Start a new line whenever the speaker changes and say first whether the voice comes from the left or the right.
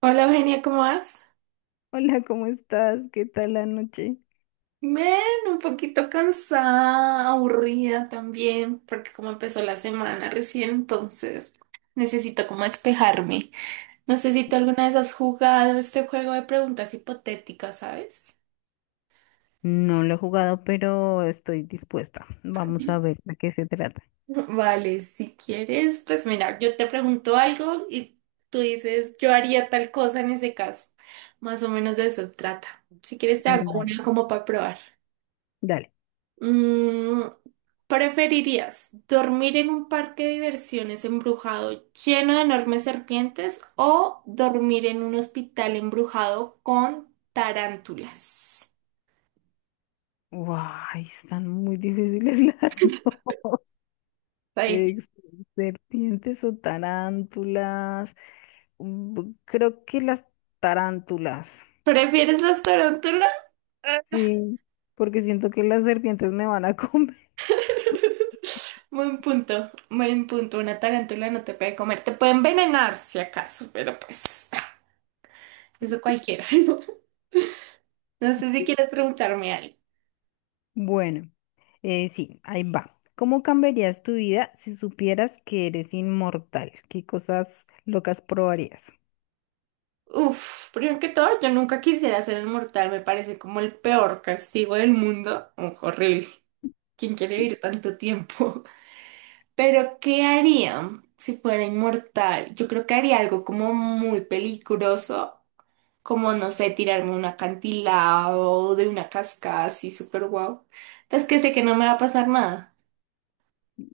right: Hola Eugenia, ¿cómo vas?
left: Hola, ¿cómo estás? ¿Qué tal la noche?
right: Bien, un poquito cansada, aburrida también, porque como empezó la semana recién, entonces necesito como despejarme. No sé si tú alguna vez has jugado este juego de preguntas hipotéticas, ¿sabes?
left: No lo he jugado, pero estoy dispuesta. Vamos a ver de qué se trata.
right: Vale, si quieres, pues mira, yo te pregunto algo y tú dices, yo haría tal cosa en ese caso. Más o menos de eso trata. Si quieres, te hago
left: Vale.
right: una como para probar.
left: Dale.
right: Mm, ¿preferirías dormir en un parque de diversiones embrujado lleno de enormes serpientes o dormir en un hospital embrujado con tarántulas?
left: Guay, están muy difíciles las dos.
right: Está difícil.
left: Ex- Serpientes o tarántulas. Creo que las tarántulas.
right: ¿Prefieres las tarántulas?
left: Sí, porque siento que las serpientes me van a comer.
right: Buen punto, buen punto. Una tarántula no te puede comer, te puede envenenar si acaso, pero pues eso cualquiera. No sé si quieres preguntarme algo.
left: Bueno. Sí, ahí va. ¿Cómo cambiarías tu vida si supieras que eres inmortal? ¿Qué cosas locas probarías?
right: Uf, primero que todo, yo nunca quisiera ser inmortal, me parece como el peor castigo del mundo. Uf, horrible. ¿Quién quiere vivir tanto tiempo? Pero, ¿qué haría si fuera inmortal? Yo creo que haría algo como muy peligroso, como, no sé, tirarme a un acantilado de una cascada así súper guau. Pues que sé que no me va a pasar nada.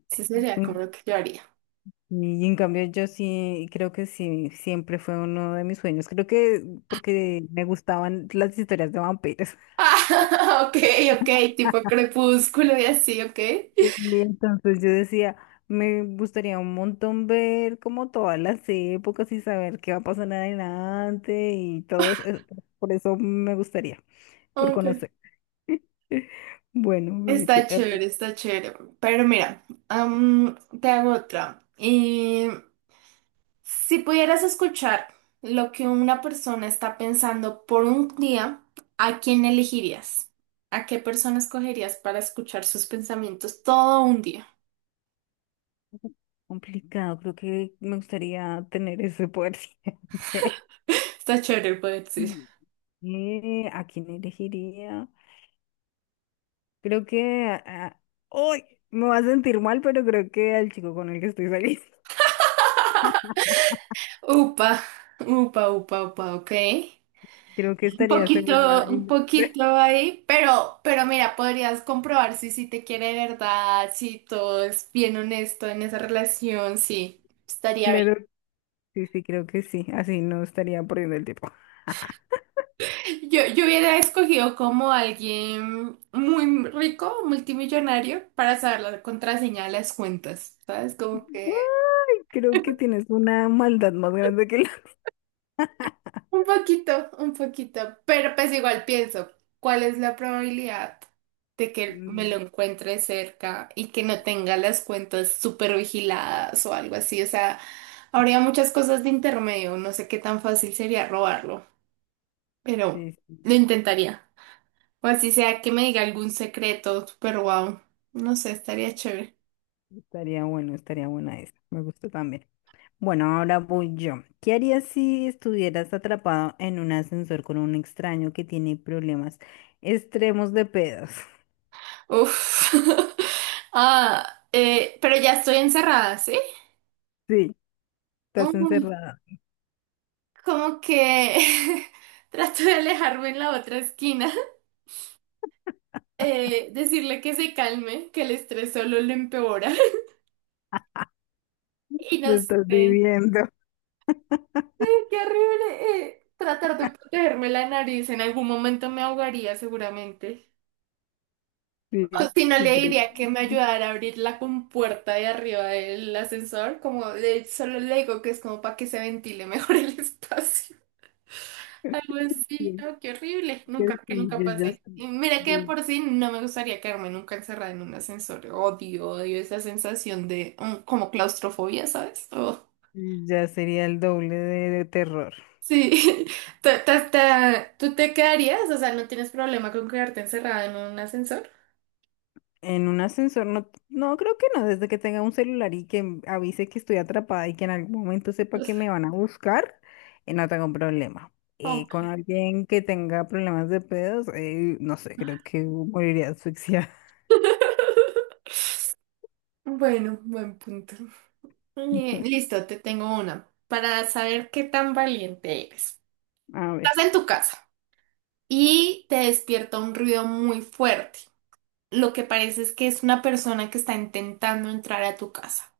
right: Eso sería como
left: Mm,
right: lo que yo haría.
left: Y en cambio yo sí creo que sí, siempre fue uno de mis sueños. Creo que porque me gustaban las historias de vampiros.
right: Ah, ok, ok, tipo crepúsculo y así, ok.
left: Y entonces yo decía, me gustaría un montón ver como todas las épocas y saber qué va a pasar adelante y todo eso. Por eso me gustaría, por
right: Ok.
left: conocer. Bueno, ve tú.
right: Está chévere, está chévere. Pero mira, te hago otra. Y si pudieras escuchar lo que una persona está pensando por un día, ¿a quién elegirías? ¿A qué persona escogerías para escuchar sus pensamientos todo un día?
left: Complicado, creo que me gustaría tener ese poder siempre.
right: Está chévere el poder, sí.
left: Mm. ¿A quién elegiría? Creo que... ¡Ay! Me va a sentir mal, pero creo que al chico con el que estoy saliendo.
right: Upa, upa, upa, upa, ok.
left: Creo que estaría segura.
right: Un poquito ahí, pero mira, podrías comprobar si te quiere de verdad, si todo es bien honesto en esa relación, sí, estaría bien.
left: Claro, sí, sí, creo que sí. Así no estaría perdiendo el tiempo.
right: Yo hubiera escogido como alguien muy rico, multimillonario, para saber la contraseña de las cuentas, ¿sabes? Como que.
left: ¡Ay! Creo que tienes una maldad más grande que la...
right: Un poquito, pero pues igual pienso, ¿cuál es la probabilidad de que me lo
left: Mm,
right: encuentre cerca y que no tenga las cuentas súper vigiladas o algo así? O sea, habría muchas cosas de intermedio, no sé qué tan fácil sería robarlo,
left: Sí,
right: pero
left: sí,
right: lo intentaría. O así sea que me diga algún secreto, pero wow, no sé, estaría chévere.
left: estaría bueno, estaría buena esa. Me gusta también. Bueno, ahora voy yo. ¿Qué harías si estuvieras atrapado en un ascensor con un extraño que tiene problemas extremos de pedos?
right: Uf. Ah, pero ya estoy encerrada, ¿sí?
left: Sí, estás
right: Oh.
left: encerrada,
right: Como que trato de alejarme en la otra esquina, decirle que se calme, que el estrés solo lo empeora. Y
left: lo
right: no sé,
left: estás
right: sí,
left: viviendo.
right: qué horrible. Tratar de protegerme la nariz, en algún momento me ahogaría seguramente.
left: Sí,
right: O si no, le
left: sí, creo
right: diría
left: que
right: que me ayudara a abrir la compuerta de arriba del ascensor, como de, solo le digo que es como para que se ventile mejor el espacio. Algo así,
left: sí,
right: no, qué horrible.
left: creo
right: Nunca,
left: que
right: que
left: sí,
right: nunca
left: yo ya,
right: pasé. Y mira que de
left: yo-
right: por sí no me gustaría quedarme nunca encerrada en un ascensor. Odio, odio esa sensación de como claustrofobia, ¿sabes? Oh,
left: yo ya sería el doble de terror.
right: sí. ¿Tú te quedarías? O sea, ¿no tienes problema con quedarte encerrada en un ascensor?
left: En un ascensor, no, no, creo que no, desde que tenga un celular y que avise que estoy atrapada y que en algún momento sepa que me van a buscar. No tengo problema. Con
right: Ok.
left: alguien que tenga problemas de pedos, no sé, creo que moriría asfixiada.
right: Bueno, buen punto. Eh, listo, te tengo una. Para saber qué tan valiente eres.
left: A ver.
right: Estás en tu casa y te despierta un ruido muy fuerte. Lo que parece es que es una persona que está intentando entrar a tu casa.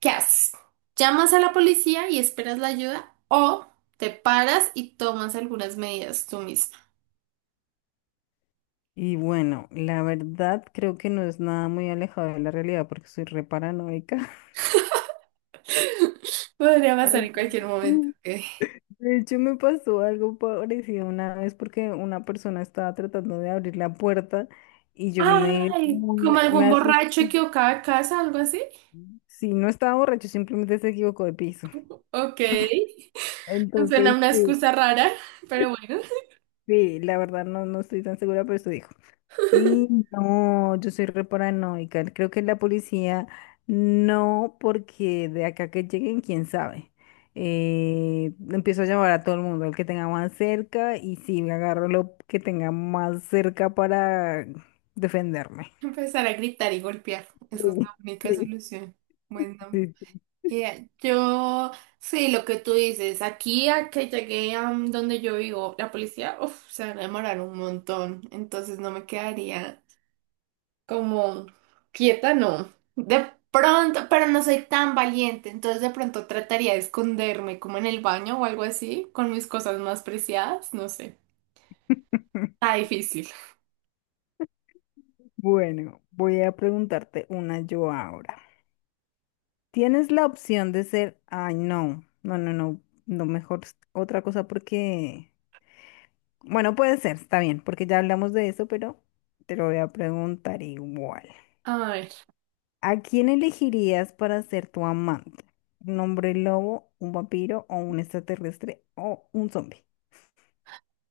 right: ¿Qué haces? ¿Llamas a la policía y esperas la ayuda o te paras y tomas algunas medidas tú misma?
left: Y bueno, la verdad creo que no es nada muy alejado de la realidad porque soy re paranoica.
right: Podría pasar
left: Ay,
right: en cualquier momento.
left: sí.
right: Ok.
left: De hecho, me pasó algo parecido una vez porque una persona estaba tratando de abrir la puerta y
right: Ay, como
left: me
right: algún
left: asusté.
right: borracho equivocado de casa, algo así.
left: Sí, no estaba borracho, simplemente se equivocó de piso.
right: Ok, suena
left: Entonces,
right: una
left: sí,
right: excusa rara, pero bueno.
left: sí, la verdad no, no estoy tan segura, pero estoy. Y no, yo soy re paranoica. Creo que la policía no, porque de acá que lleguen, quién sabe. Empiezo a llamar a todo el mundo, al que tenga más cerca, y sí, me agarro lo que tenga más cerca para defenderme.
right: Empezar a gritar y golpear. Esa es la
left: Sí,
right: única
left: sí,
right: solución. Bueno.
left: sí, sí.
right: Ya, yo, sí, lo que tú dices, aquí a que llegué a donde yo vivo, la policía, uff, se van a demorar un montón, entonces no me quedaría como quieta, no. De pronto, pero no soy tan valiente, entonces de pronto trataría de esconderme como en el baño o algo así, con mis cosas más preciadas, no sé. Está difícil.
left: Bueno, voy a preguntarte una yo ahora. ¿Tienes la opción de ser, ay, no, no, no, no, no, mejor otra cosa porque... Bueno, puede ser, está bien, porque ya hablamos de eso, pero te lo voy a preguntar igual.
right: A ver,
left: ¿A quién elegirías para ser tu amante? ¿Un hombre lobo, un vampiro o un extraterrestre o un zombie?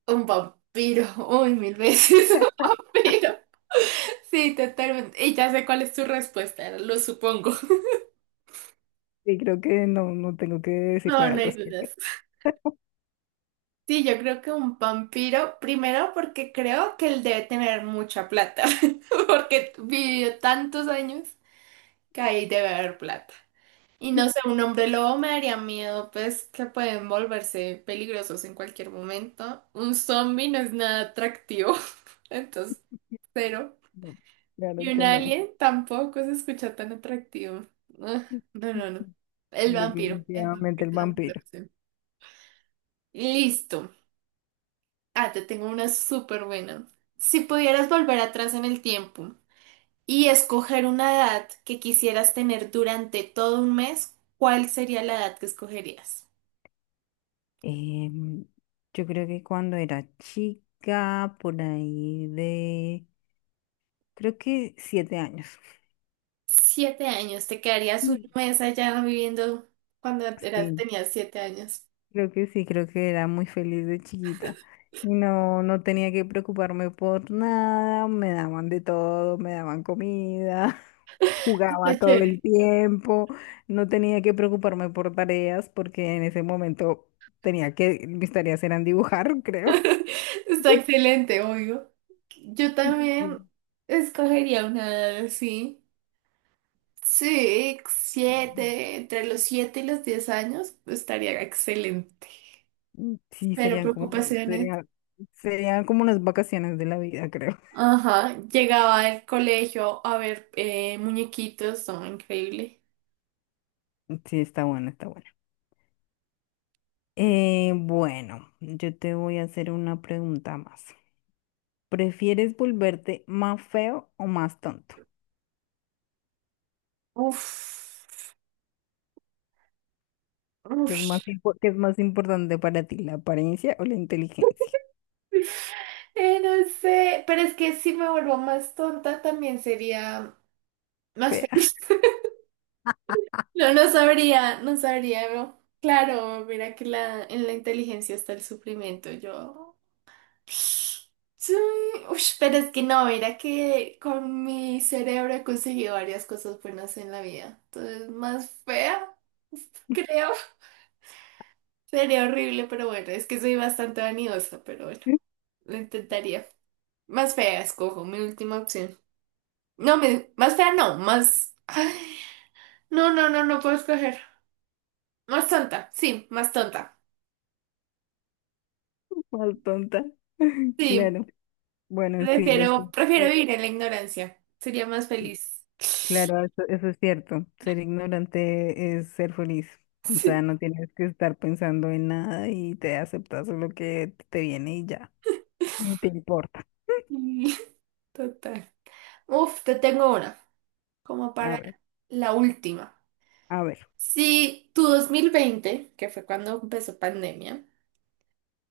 right: un vampiro, uy, mil veces un vampiro. Sí, totalmente. Y ya sé cuál es tu respuesta, lo supongo.
left: Sí, creo que no, no tengo que decir
right: No,
left: nada
right: no
left: al
right: hay
left: respecto.
right: dudas. Sí, yo creo que un vampiro, primero porque creo que él debe tener mucha plata, porque vivió tantos años que ahí debe haber plata. Y no sé, un hombre lobo me daría miedo, pues que pueden volverse peligrosos en cualquier momento. Un zombie no es nada atractivo, entonces cero.
left: No, claro
right: Y un
left: que no.
right: alien tampoco se escucha tan atractivo. Ah, no, no, no. El
left: Definitivamente
right: vampiro
left: el
right: es la mejor
left: vampiro.
right: opción. Listo. Ah, te tengo una súper buena. Si pudieras volver atrás en el tiempo y escoger una edad que quisieras tener durante todo un mes, ¿cuál sería la edad que escogerías?
left: Em, yo creo que cuando era chica, por ahí de, creo que 7 años.
right: 7 años, te quedarías un
left: Mm.
right: mes allá viviendo cuando eras,
left: Sí,
right: tenías 7 años.
left: creo que sí, creo que era muy feliz de chiquita. Y no, no tenía que preocuparme por nada, me daban de todo, me daban comida, jugaba
right: Está
left: todo el
right: chévere.
left: tiempo, no tenía que preocuparme por tareas porque en ese momento tenía que, mis tareas eran dibujar, creo.
right: Está excelente, obvio. Yo también escogería una edad así. Sí, siete, entre los 7 y los 10 años, estaría excelente.
left: Sí,
right: Pero
left: serían como,
right: preocupaciones.
left: sería, serían como unas vacaciones de la vida, creo.
right: Ajá, llegaba al colegio a ver muñequitos, son increíble.
left: Sí, está bueno, está bueno. Bueno, yo te voy a hacer una pregunta más. ¿Prefieres volverte más feo o más tonto?
right: Uf,
left: ¿Qué es
right: uf.
left: más, qué es más importante para ti, la apariencia o la inteligencia?
right: No sé, pero es que si me vuelvo más tonta también sería más
left: Fea,
right: feliz. No, no sabría, no sabría, no. Claro, mira que la, en la inteligencia está el sufrimiento, yo. Sí, ush, pero es que no, mira que con mi cerebro he conseguido varias cosas buenas en la vida. Entonces, más fea, creo. Sería horrible, pero bueno, es que soy bastante vanidosa, pero bueno, lo intentaría. Más fea, escojo mi última opción. No, más fea no, más. Ay, no, no, no, no puedo escoger. Más tonta.
left: más tonta.
right: Sí,
left: Claro. Bueno, sí, los
right: prefiero,
left: tontos.
right: prefiero vivir en la ignorancia. Sería más feliz.
left: Claro, eso es cierto. Ser ignorante es ser feliz. O sea, no tienes que estar pensando en nada y te aceptas lo que te viene y ya. Ni te importa.
right: Sí, total. Uf, te tengo una, como
left: A
right: para
left: ver,
right: la última.
left: a ver.
right: Si tu 2020, que fue cuando empezó pandemia,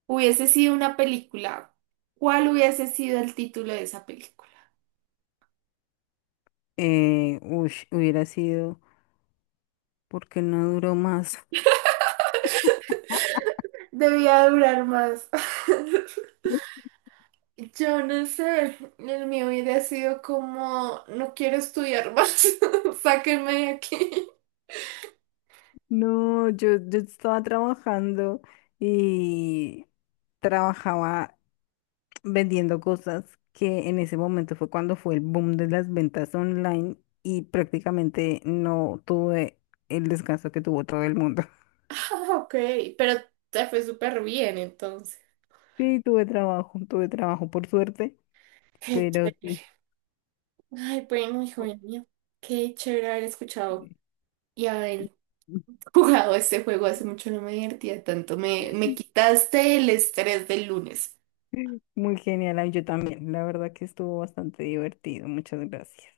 right: hubiese sido una película. ¿Cuál hubiese sido el título de esa película?
left: Hubiera sido, ¿por qué no duró más?
right: Debía durar más. Yo no sé, el mío hubiera sido como, no quiero estudiar más, sáquenme de aquí.
left: No, yo estaba trabajando y trabajaba vendiendo cosas que en ese momento fue cuando fue el boom de las ventas online y prácticamente no tuve el descanso que tuvo todo el mundo.
right: Ah, ok, pero te fue súper bien entonces.
left: Sí, tuve trabajo por suerte,
right: Qué
left: pero sí.
right: chévere. Ay, bueno, hijo mío, qué chévere haber escuchado y haber jugado este juego. Hace mucho no me divertía tanto, me quitaste el estrés del lunes.
left: Muy genial, ay, yo también. La verdad que estuvo bastante divertido. Muchas gracias.